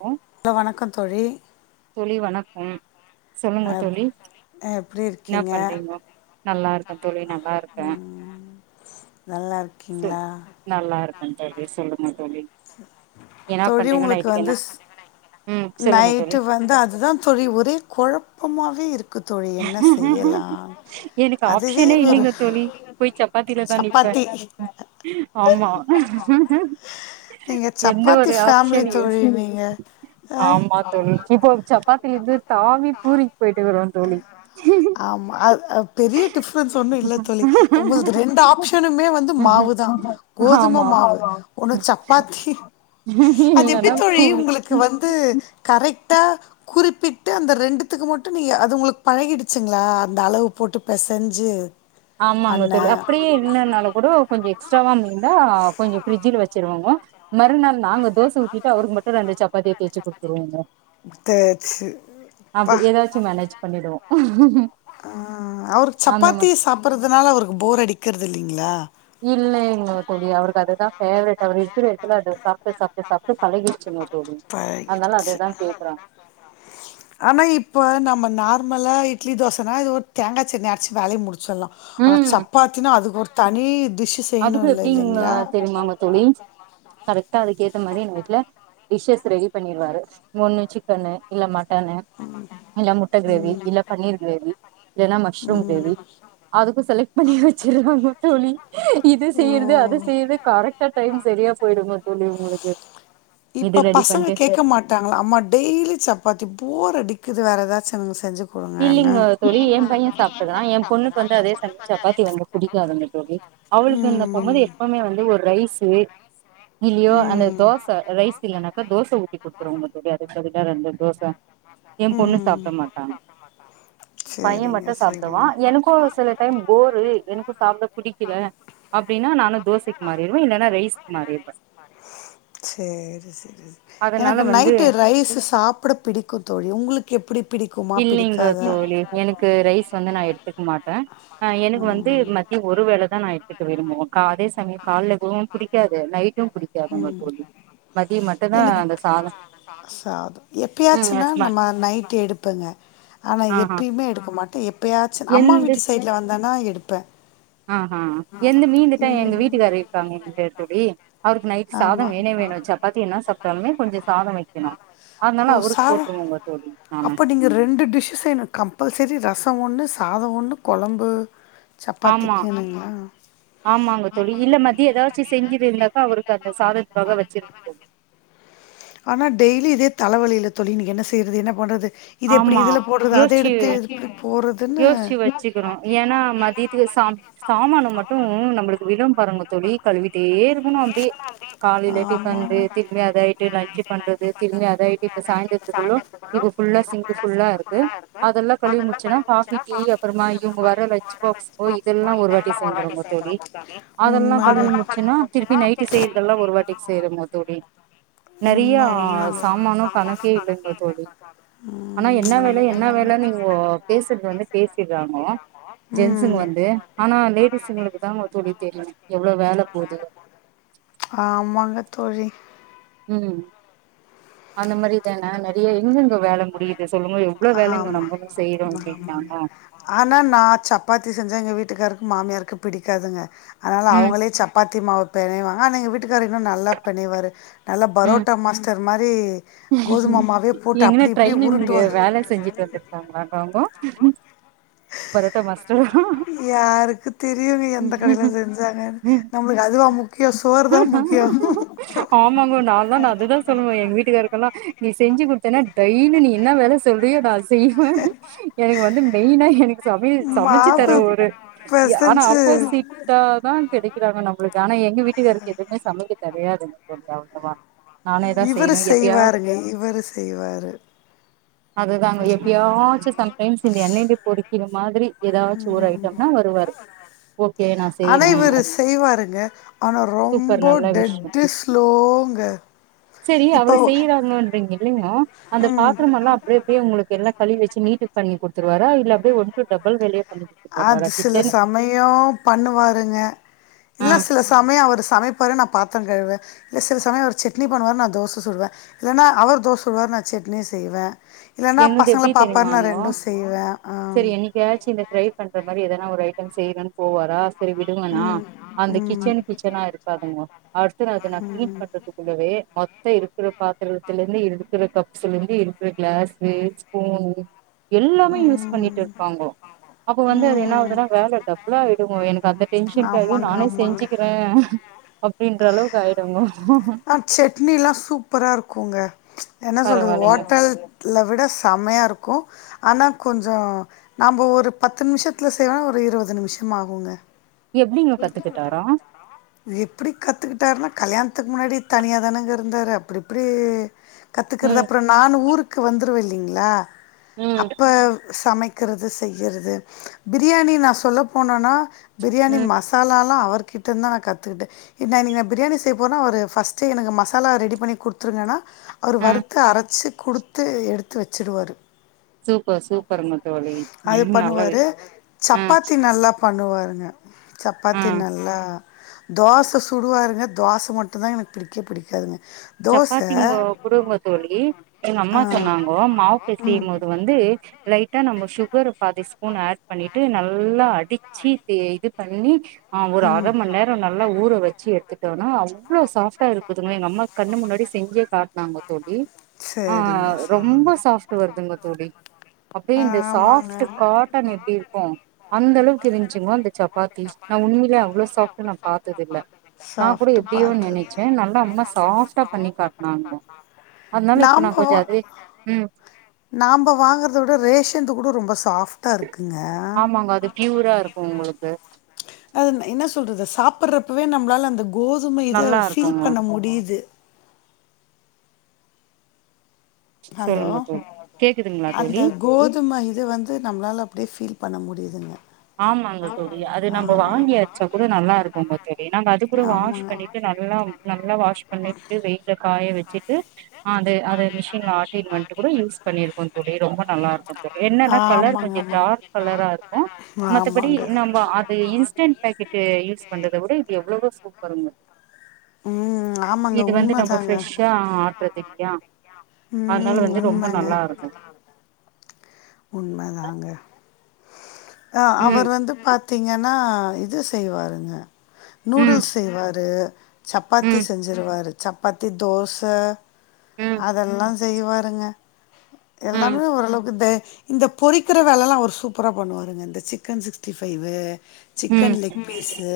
ஓ hello வணக்கம் தோழி! தோழி வணக்கம் சொல்லுங்க தோழி எப்டி என்னா இருக்கீங்க பண்றீங்கோ நல்லாருக்க தோழி நல்லாருக்க நல்லாருக்கீங்ளா நல்லாருக்கோ தோழி சொல்லுங்க தோழி என்னா தோழி பண்றீங்கோ உங்களுக்கு நைட்க்கு வந்து என்னா ஸ் நைட்டு வந்து அது தா தோழி ஒரே கொழப்பமாவே இருக்கு க்கு தோழி என்ன செய்யலா எனக்கு அதுவே ஆப்ஷனே ஒரு இல்லைங்க தோழி போய் சப்பாத்தில தா நிப்ப சப்பாத்தி ஆமா நீங்க எந்த சப்பாத்தி ஒரு ஃபேமிலி ஆப்ஷன் யோஸ் தோழி நீங்க ஆஹ் ஆமா தோழி இப்போ சப்பாத்தில இருந்து தாவி பூரிக்கு போயிட்டு வருவ தோழி ஆமா பெரிய டிஃப்ரென்ஸ் ஒன்னு இல்ல தோழி உங்களுக்கு ரெண்டு ஆப்ஷனுமே வந்து மாவுதா கோதுமை ஆமா மாவு ஒன்னு சப்பாத்தி அது எப்டி இல்லன்னா தோழி பூரி உங்களு க்கு வந்து கரெக்டா குறிப்பிட்டு அந்த ரெண்டுத்துக்கு மட்டு நீ அது உங்களுக்கு பழகிடுச்சுங்ளா அந்த அளவு போட்டு பெசஞ்சு ஆமாங்க பண்ண. தோழி அப்டியே இல்லனாலுங்கூட கொஞ்சோ எக்ஸ்ட்ராவா மீந்தா கொஞ்சோ ஃபிரிட்ஜ்ல வச்சுருவங்க மறுநாள் நாங்க தோச ஊத்திட்டு அவருக்கு மட்டு ரெண்டு சப்பாத்திய தேச்சு குடுத்துருவங்க தேச்சு அப்டி அப்பா! எதாச்சு மேனேஜ் பண்ணிடுவோ அ அவருக்கு அந்த மா சப்பாத்தி சாப்பட்றதுனால அவருக்கு போர் அடிக்கிறது இல்லைங்களா! இல்லைங்க தோழி அவருக்கு அதுதா பேவரட் அவர் இருக்கிற இடத்துல அது அப்ற சாப்ட்டு சாப்ட்டு பழகிருச்சுங்க தோழி அதனால பழகிடுச்சு. அதுதா கேக்குறாங்க. ஆனா இப்ப நம்ம நார்மலா இட்லி தோசனா இது ஒரு தேங்கா சட்னி அரச்சு வேலைய முடி சொல்லா ஆனா ம் சப்பாத்தினா அதுக்கு ஒரு தனி டிஷ் அது கூ எப்டிங் தெரியுமாங்க தோழி கரெக்டா அதுக்கு ஏத்த மாரி எங்க வீட்ல டிஷஸ் ரெடி பண்ணிருவாரு ஒன்னு சிக்கனு இல்ல மட்டனு இல்ல முட்ட கிரேவி இல்ல பன்னீர் கிரேவி இல்லன்னா மஷ்ரூம் கிரேவி அதுக்கு செலக்ட் பண்ணி வச்சுருவாங்க தோழி இது செய்றது அது செய்றது கரெக்டா டைம் சரியா போயிடுங்க தோழி உங்களுக்கு இது இப்ப ரெடி பசங்க பண்ட்டு கே க்க மாட்டாங்களா அம்மா டெய்லி சப்பாத்தி போர் அடிக்குது வேற எதாச்சு எங்களுக்கு செஞ்சு குடுங்கன்னு இல்லிங்க தோழி எ பைய சாப்பிட்றா எ பொண்ணுக்கு வந்து அதே சமய சப்பாத்தி வந்துரு புடிக்காதுங்க தோழி அவளுக்கு இந்த ம் பொம்பள ம் எப்பமே வந்து ஒரு ரைஸு இல்லயோ அந்த தோச ரைஸ் இல்லனாக்கா தோச ஊத்தி குடுத்துருவாங்க தோழி அதுக்கு பதிலா ரெண்டு தோச எ பொண்ணு சாப்ட ம் மாட்டாங்க. பைய சேரிங்க மட்டு சாப்டுவா எனக்கு சில டைம் போரு எனக்கு சாப்ட பிடிக்கல ரைஸ்க்கு மாறிடுவே சர்ரி சரி அதனால எனக்கு வந்து நைட்டு ரைஸ் சாப்ட பிடிக்கு தோழி உங்களுக்கு எப்டி பிடிக்குமா இல்லைங்க பிடிக்காதா தோழி எனக்கு ரைஸ் வந்து நா எட்த்துக்க மாட்ட எனக்கு வந்து ம டீ ஒரு வேளதா நா எடுத்துக்க விரும்புவோ அதே சமயோ கால்ல கூடூ புடிக்காது நைட் டு புடிக்காதுங்க தோழி மதியம் மட்டுதா அந்த சாதம் நா சாதோ எப்பயாச்சுன்னா நம்ம நைட் எடுப்பங்க ஆனா ஆஹா எப்பயுமே எடுக்க மாட்ட எப்பயாச்சு அம்மா எந்து வீட்டு சைட்ல வந்தன்னா எடுப்ப ஆஹ எந்த மீந்துட்டா எங்க வீட்டுக்காரு இருக்காங்க [unintelligible] அவருக்கு நைட்டு சாதோ ஆமா வேணே வேணு சப்பாத்தி என்ன சாப்டாலுமே கொஞ்ச சாத வெக்கணு அதனால அவருக்கு போட்டுருவோங்க தோழி ந அப்ப நீங்க ரெண்டு டிஷ் செய் கம்பல்சரி ரசம் ஒன்னு சாதோ ஒன்னு கொழம்பு ஆமா சப்பாத்திக்குனுங்களா ஆமாங்க தோழி இல்ல மதிய எதாச்சு செஞ்சுது இருந்தாக்கா அவருக்கு அந்த சாதத்துக்காக வச்சிருக் ஆனா டெய்லி இதே தல வலில தோழி இன்னைக்கு என்ன செய்றது என்ன பண்றது இது எப்டி ஆமா இதுல போட்றது அத யோசிச்சு எடுத்து எப்டி போறதுன்னு யோசிச்சு வச்சுக்கணு ஏன்னா மதியத்துக்கு சா சாமானும் மட்டு நம்மளுக்கு விழு பாருங்க தோழி கழுவிட்டே இருக்கணு அப்டியே காலைல டிஃபன்து திரும்பி அதாயிட்டு லஞ்ச் பண்றது திரும்பி அதாயிட்டு இப்ப சாயந்தரத்துக்குள்ளு இப்ப ஃபுல்லா சிங்க் ஃபுல்லா இருக்கு அதெல்லா கழுவி முடிச்சுன்னா காஃபி டீ அப்புறமா இவுங்க வர லன்ச் பாக்ஸ் ஓ இதெல்லா ஒரு வாட்டி சேந்துருங்க தோழி அதெல்லா கழுவி முடிச்சுன்னா திருப்பி நைட்டு செய்றதெல்லா ஒரு வாட்டிக்கு சேருங்க தோழி நெறையா உண்ம சாமானு கணக்கே இல்லைங்க தோழி ஆனா ம் என்ன வேல என்ன வேல இங்கோ பேசறது வந்து பேசிட்றாங்கோ ஜென்ஸுங்க ம் வந்து ஆனா லேடிஸுங்களுக்கு தா தோழி தெரியு எவ்ளோ வேல போதுனு ஆமாங்க தோழி ம் அந்த மாரி தான நெறைய எங்கெங்க வேல முடியுது சொல்லுங்க எவ்ளோ வேலைங்க ஆமா நம்பளு செய்றோ ஆமாங்க அப்டின்னாலா ஆனா நா சப்பாத்தி செஞ்சா எங்க வீட்டுக்காருக்கு மாமியாருக்கு பிடிக்காதுங்க அதனால ம் அவங்களே சப் பாத்தி மாவு பெணைவாங்க ஆனா எங்க வீட்டுக்காரு இன்னு நல்லா பெணைவாரு நல்லா ம் பரோட்டா மாஸ்டர் மாரி கோதும மாவே போட்டு அப்டி இப்டி உருட்டுவார் ல செஞ்சுட்டு வந்திருக்காங்களவங்கோ பரோட்டா மாஸ்டர் யாருக்கு தெரியுங்க எந்த கடைல மாஸ்டரா செஞ்சாங்கன்னு நம்மளுக்கு அதுவா முக்கியோ சோறு தா முக்கியோ ஆமாங்கோ நா தா அதுதா சொல்லுவே எங்க வீட்டுக்காரு கெல்லா நீ செஞ்சு குடுத்தனா டெய்லி நீ என்ன வேல சொல்றியோ நா செய்வ எனக்கு வந்து மெயினா எனக்கு சமைய சமைச்சு மாவு தர ஒரு ஆனா அப்போ சி பெசஞ்சு தா கெடைக்கிறாங்க நம்மளுக்கு ஆனா எங்க வீட்டுக்காருக்கு எதுமே சமைக்க தெரியாதுங்க தோழி அவ்ளவா நானே தா இவரு செய்ணு செய்வாருங்க இவரு செய்வாரு அதுதாங்க எப்பயாச்சு சம்டைம்ஸ் இந்த எண்ணெய்ல பொறிக்கிற மாதிரி எதாச்சு ஒரு ஐட்டம் னா வருவாரு ஓகே நா ஆனா செய்யறே இவரு அது செய்வாருங்க ஆனா சூப்பர் ரொம்ப நல்ல டெட் விஷயோ டு ஸ்லோ ங்க சரி அவர் செய்யறாங்கன்றீங்க இல்லலைங்கோ அந்த ம் பாத்தரமெல்லா அப்ட அப்டே உங்களுக்கு எல்லா கழுவி வச்சு நீட்டுக்கு பண்ணி குடுத்துருவாரா இல்ல அப்டே உங்களுக்கு டபள் வேலையே பண்ணி குடுத்துட்டு வருவாரா அது சில கிச்சன் சமயோ பண்ணுவாருங்க ஆ இல்ல சில சமயோ அவரு சமைப்பாரு நா பாத்தரோ கழுவ இல்ல சில சமயோ ஒரு சட்னி பண்ணுவாரு நா தோச சுடுவ இல்லன்னா அவர் தோச சுடுவாரு நா சட்னி செய்வ இல்லன்னா எங்களுது பசங்கள எப்படி பாப்பார் நா ரெண்டு செய்வேன் ஆ எதாச்சி இந்த ட்ரை பண்ற மாரி எதனா ஒரு ஐட்டம் செய்யணுன்னு போவாரா சரி விடுங்கண்ணா ம் அந்த ம் கிச்சன் கிச்சனா இருக்காதுங்க அடுத்த அது நா கீளீன் பண்றதுக் குள்ளவே மொத்தோ இருக்கிற பாத்திரத்துல இருந்து இருக்கிற கப்ஸ்லருந்து இருக்கிற கிளாஸ் ஒரே ஸ்பூன் எல்லாமே யூஸ் பண்ணிட்டு இருப்பாங்கோ அப்போ வந்து அது ம் என்னாகுதுன்னா வேல டபுள்ளாயிடு எனக்கு அந்த டென்ஷன் ஆயி ஆமாங்க நானே ஆமாங்க செஞ்சுக்கிறே அப்டின்ற அளவுக்கு ஆயிடுங்கோ ஆ சட்னில்லா சூப்பரா இருக்குங்க என்ன சொல்றது பரவாயில்லைங்க ஹோட்டல் ல விட செம்மையா இருக்கு ஆனா கொஞ்சோ நம்ப ஒரு பத்து நிமிஷத்துல செய்வோனா ஒரு இருவது நிமிஷம் ஆகுங்க எப்டிங்க கத்துக்கிட்டாரா எப்டி கத்துகிட்டாருன்னா கல்யாணத்துக்கு முன்னாடி தனியாக தானங்க இருந்தாரு அப்டி இப்டி கத்துக்குறது ம் அப்றோ நானு ஊருக்கு வந்துருவே இல்லைங்களா ம் அப்ப சமைக் கிறது செய்றது பிரியாணி நா சொல்ல போனோனா பிரியாணி ம் மசா சாலாலா அவர்கிட்ட இருந்தா நா கத்துகிட்டே நா இன்னைக் நா பிரியாணி செய் போறேனா ஒரு பர்ஸ்ட்டே எனக் மசாலா ரெடி பண்ணி குடுத் குடுத்ருங்கன்னா அவரு ம் வறுத்து அரச்சு குடுத்து எடுத்து வச்சுடுவாரு சூப்பர் சூப்பருங்க தோழி அது ம், நல்ல பண்ணுவாரு விஷ் ஆ சப்பாத்தி நல்லா பண்ணுவாருங்க சப்பாத்தி ஆ நல்லா தோச சுடுவாருங்க தோச மட்டு தா எனக்கு பிடிக்கே பிடிக்காதுங்க தோச சப்பாத்திங்கோ குடுங்கோ தோழி எங்க ஆ அம்மா சொன்னாங்கோ மாவு ம் பெசையும் போது வந் து லைட்டா நம்ம சுகர் பாதி ஸ்பூன் ஆட் பண்ணி ட்டு நல்லா அடிச்சு இது இது பண்ணி ஆ ஒரு அர ம் மண் நேரோ நல்லா ஊற வச்சு எடுத்துட்டோனா அவ்ளோ சாஃப்டா இருக்குதுங்க எங்க அம்மா கண்ணு முன்னாடி செஞ்சே காட்னாங்கோ தோழி ஆ சரிங்க ரொம்ப சரிங்க சாஃப்ட்டு வருதுங்க தோழி அப்டியே ஆ, இந்த ஆமாங்க சாஃப்ட் காட்டன் எப்டி இருக்கு அந்த அளவுக்கு இருந்சுங்கோ அந்த சப்பாத்தி நா உண்மையிலே அவ்ளோ சாஃப்ட் சாஃப்ட் பா ஏதோ நினச்சே நல்லா அம்மா சாஃப்ட் சாப்டா பண்ணி பாக்கலா அதுனால இப்ப நா கொஞ்ச அதுவே ம் நாம்ப வாங்குறத விட ரேஷன்து கூட ரொம்ப சாஃப்ட் ஆமாங்க அது ப்யூரா இருக்கு உங்ளுக்கு அது என்ன சொல்றது சாப்றப்பவே நம்ளால அந்த கோதும இத நல்லா ஃபீல் இருக்குங்க பண்ண முடியுது ஹலோ சொல்லுங்க தோழி கேக்குதுங்களா அந்த தோழி கோதும இத வந்து நம்ளால அப்டியே ஃபீல் பண்ண முடியுதுங்க ஆமாங்க தோழி அது நம்போ ஆமா வாங்கி அர்ச்சா கூட நல்லா இருக்குங்க தோழி நாங்க அது கூட வாஷ் ஆமாங்க பண்ணிட்டு நல் எ‌ல்லாம் நல்லா வாஸ் பண்ணிட்டு வெயில்ல காய வச்சுட்டு ஆ அது அது மிஷின் மெஷின்ல ஆட்டி வந்ட்டு கூட யூஸ் பண்ணிருக்கோ தோழி ரொம்ப நல்லாருக்கு தோழி என்னன்னா கலர் கொஞ்ச ஆமாங்க டார்க் கலரா இருக்கு மத்தபடி ஆமாங்க ஆமாங்க நம்ம அது இன்ஸ்டண்ட் பாக்கெட்டு யூஸ் பண்றத விட இது எவ்ளவோ சூப்பருங்க ம் ஆமாங்க இது வந்து நம்மோ உண்மதாங்க ஃப்ரெஷ்ஷா வர்து இல்யா அனால ம் வந்து ரொம்ப உண்மங்க நல்லா இருக்கு உண்ம தாங்க ஆ ம் அவர் வந்து பாத் தீங்கன்னா இது செய்வாருங்க ம் நூடுல்ஸ் செய்வாரு சப்பாத்தி ம் செஞ்சுருவாரு சப்பாத்தி தோச ம் அதெல்லா செய்வாருங்க ம் எல்லாமே ஓரளவுக்கு தே இந்த பொறிக்கிற வேலலா அவர் சூப்ரா பண்ணுவாருங்க இந்த சிக்கன் சிக்ஸ்டி ஃபைவு ம் சிக்கன் லெக் பீஸ்ஸு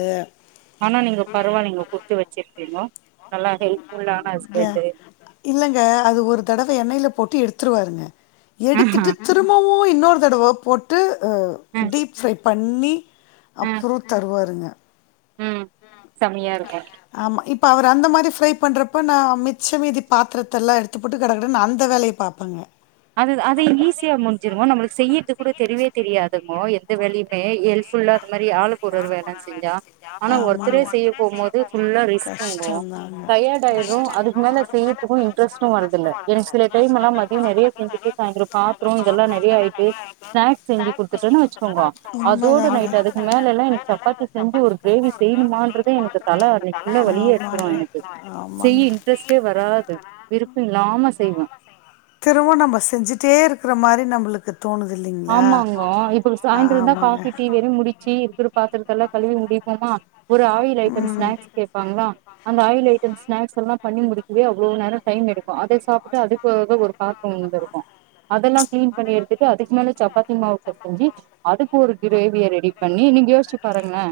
போட்டு வச்சிருக்கீங்கோ நல்லா ஹெல்ப்புல்லான ஹஸ்பண்ட்டு ம். இல்லங்க அது ஒரு தடவ எண்ணெய்ல போட்டு எடுத்துருவாருங்க ஆஹா எடுத்துட்டு தி ரும்பவு இன்னொரு தடவ போட்டு அ ம் டீப் ஃப்ரை பண் ணி ம் அப்றோ தருவாருங்க ம் செமயாருக்கு ஆமா இப்ப அவர் அந்த மாரி ஃப்ரை பண்றப்ப நா மிச்ச மீதி பாத்திரத்தலா எடுத்துப்போட்டு கட கடன்னு அந்த வேலய பாப்பேங்க அதுதா அது ஈஸியா முடிஞ்சுருங்கோ நம்ளுக்கு செய்றது கூட தெரியவே தெரியாதுங்கோ எந்த வேலயுமே ஹெல்ப்ஃபுல்லா அந்த மாரி ஆளுக்கொரு ஒரு வேலன்னு செஞ்சா ஆனா ஒருத்தரே செய்யப் போம்போது ஃபுல்லா ரெஸ் [inaudible] ங்கும் கஷ்டந்தாங்க டயர்ட்டு ஆயிரு கஷ்டோ அதுக்கு மேல செய்ரதுக்கு இன்ட்ரெஸ்ட்டு வர்தில்ல எனக்கு சில டைம்லா எல்லா மதியோ நெறைய செஞ்சுட்டு சாய்ந்தரோ பாத்தரோ இதெல்லா நிறைய ஆயிட்டு ஸ்நாக்ஸ் செஞ்சு குடுத்துட்டன்னு வச்சுக்கோங்கோ அதோட நைட் அதுக்கு மேலல எனக் சப்பாத்தி செஞ்சு ஒரு கிரேவி செய்யணுமான்றதே எனக்கு தல அன்னைக்கு ஃபுல்லா வழியே எடுத்துரு எனக்கு செய்ய இன்ட்ரெஸ்ட்டே வராது விருப்பமில்லாம செய்வே திரும்பவு நம்ப செஞ்சுட்டே இருக்கிற மாரி நம்மளுக்கு தோணுது இல்லைங் ஆமாங்கோ இப்ப சாய்ந்தரோந் தா காபி டீ வெறும் முடி ச்சீ இருக்கிற பாத்திரதல்லா கழுவி முடிப்போமா ஒரு ஆயில் ஐட்டம் ஸ்நாக்ஸ் கேப்பாங்களா அந்த ஆயில் ஐட்டம்ஸ் ஸ்நாக்ஸ் எல்லா பண்ணி முடிக்கவே அவ்ளவு நேரம் டைம் எடுக்கு அத சாப்ட்டு அதுக்காக ஒரு பாத்ரம் வந்திருக்கு அதெல்லா கிளீன் பண்ணி எடுத்துட்டு அதுக்கு மேல சப்பாத்தி மாவு பெசஞ்சு அதுக்கு ஒரு கிரேவிய ரெடி பண்ணி நீங்க யோசிச்சு பாருங்களே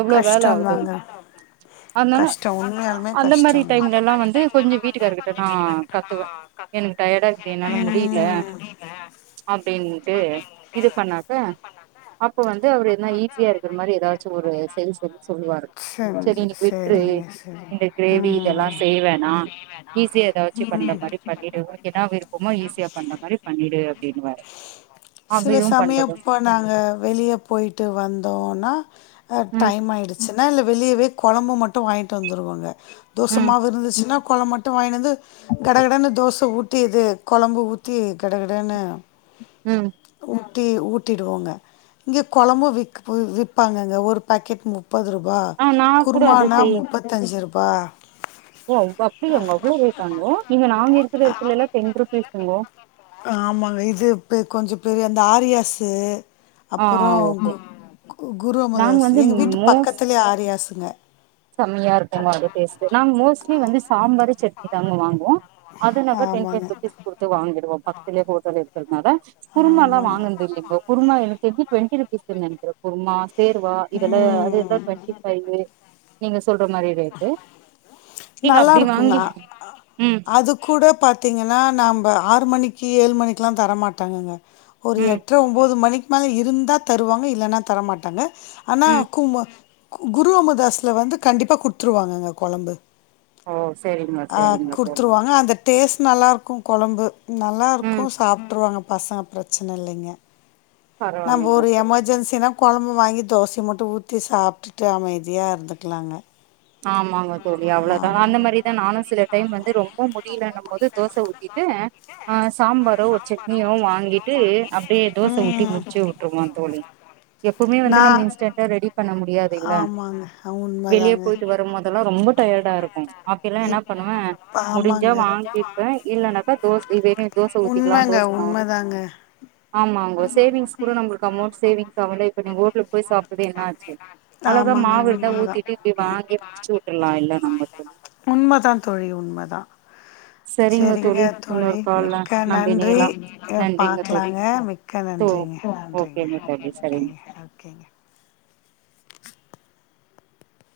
எவ்ளோ வேல ஆவுது கஷ்டந்தாங்க அதனால கஷ்டோ உண்மையாலுமே அந்த மாரி கஷ்டோங்க டைம்ல லா வந்து கொஞ்சோ வீட்டுக்கார்க்கிட்ட நா கத்துவே எனக்கு டயடாருக்குது என்னால முடியல அப்டினு டு இது பண்ணாக அப்ப வந்து அவரு எதுனா ஈஸியா இருக்கிற மாரி ஏதாச்சு ஒரு செரி செஞ் சொல்லுவாரு செரி செஞ்சு இன்னைக்கு விட்டுறு சேரிங்க செரி இந்த கிரேவி ம் இதெல்லா செய்ய வேணா ஈஸியா ஏதாவ ச்சி பண்ற மாரி பண்ணிடு உனக்கு என்ன விருப்பமோ ஈஸியா பண்ற மாரி பண்ணிடு அப்டினுவாரு சில சமயம் இப்ப நாங்க வெளிய போய்ட்டு வந்தோனா அ ம் டைம் ஆயிடுது சுனா வெளியவே கொழம்பு மட்டு வாங்கிட்டு வந்துருவாங்க தோச ம் மாவு இருந்துச்சுன்னா கொழம் மட் மட்டு வாங்கினு வந்து கடகடன்னு தோச ஊத்தி இது கொழம்பு ஊத்தி கடகடன்னு ம் ஊட்டி ஊட்டிடுவோங்க இங்கே கொழம்பு விற்க் விற்ப்பாங்கங்க ஒரு பாக்கெட் முப் பது ரூபா ஆ நா கூட அது குருமானா செய் முப்பத்தஞ்சு ரூபா ஓ அப்டியாங்கோ அவ்ளோ ரேட்டாங்க இங்க நாங்க இருக்கிற இடத்துலல்லா டென் ரூபீஸ் தாங்கோ ஆமாங்க இது கொஞ்சோ பெரிய அந்த ஆரியாஸ்ஸு ஆ அப்புறோ ஓகே குரு நாங்க அமதாசு வந்து எங்க வீட்டு பக்கத்துலே ஆரியாசுங்க செமையா இருக்குங்கோ அந்த டேஸ்ட் நாங்க மோஸ்ட்லி வந்து சாம்பாரு சட்னி தாங்க வாங்குவோ அது நாங்க டென் பைவ் ஆமாங்க ரூப்பீஸ் குடுத்து வாங்கிடுவோ பக்கத்லே ஹோட்டல் இருக்றதுனால குருமாலா ஆமாங்க வாங்கன்து இல்லிங்கோ குருமா எனக்கு தெரிஞ்சு டுவெண்ட்டி ரூப்பீஸ்துன்னு நெனைக்கற குருமா சேர்வா இதல்லு அது எல்லா ம் டுவெண்ட்டி ஃபைவ்வு நீங்க சொல்ற மாரி ரேட்டு நீங்க நல்லா அப்டி இருக்குங்க வாங்கி ம் அது க்கூட பாத்திங்கன்னா நாம்ப ஆறு மணிக்கு ஏழு மணிக்குலா தர மாட்டாங்கங்க ஒரு ம் எட்ர ஒம்போது மணிக்கு மேல இருந்தா தருவாங்க இல்லன்னா தரமாட்டாங்க ஆனா ம் கும்மு குரு அமு தாஸ்ல வந்து கண்டிப்பா குடுத்துருவாங்கங்க கொழம்பு ஓ சேரிங்க ஆ குடுத்துருவாங்க அந்த டேஸ்ட் நல்லாருக்கு கொழம்பு நல்லாருக்கு ம் சாப்ட்ருவாங்க பசங்க பிரச்சன இல்லைங்க நாம்ப பரவால்லைங்க ஒரு எமர்ஜென்சினா கொழம்பு வாங்கி தோசய மட்டு ஊத்தி சாப்ட்டுட்டு அமைதியா இருந்துக்கலாங்க ஆமாங்க தோழி அவ்ளோதா ஆமா அந்த மாரிதா நானு சில டைம் வந்து ரொம்ப முடியலனு போது தோச ஊத்திட்ட ஆ சாம்பாரோ ஒரு சட்னியோ வாங்கிட்டு அப்டே தோச ஊத்தி ம் முடிச்சு உட் ருவா தோழி எப்போமே வந்து நா நம்ம இன்ஸ்டன்டா ரெடி பண்ண முடியாது இல்ல ஆமாங்க வெளிய உண்மதாங்க போய்ட்டு வர ம்போதல்லா ரொம்ப டயர்டா இருக்கு அப்பைலா என்ன இப் பண்ணுவ முடிஞ்சா ஆமாங்க வாங்கிப்ப இல்லனாக்கா தோசையிவே தோச ஊத்திக்கலா உண்மங்க தோச மாவ் உண்மதாங்க ஆமாங்கோ சேவிங்ஸ் கூட நம்மளுக்கு அமௌண்ட் சேவிங்ஸ் ஆகுல இப்ப நீங்க ஓட்டலுக்கு போயி சாப்டது என்ன ஆச்சு அழகா ஆமாங்க மாவு இருந்தா உண்மதா ஊத்திட்டு இப்டி வாங்கி முடிச்சூட்டர்லா இல்ல நம்ம தோழி உண்மதா தோழி உண்மதா சரிங்க சேரிங்க தோழி இன்னொரு கால்ல மிக்க நம்ப நன்றி இணையலாம் அ நன்றிங்க தோழி பாக்கலாங்க மிக் க்க தோ நன்றிங்க மிக்க நன்றிங்க ஓகேங்க தோழி சரிங்க ஓகேங்க ஓகேங்க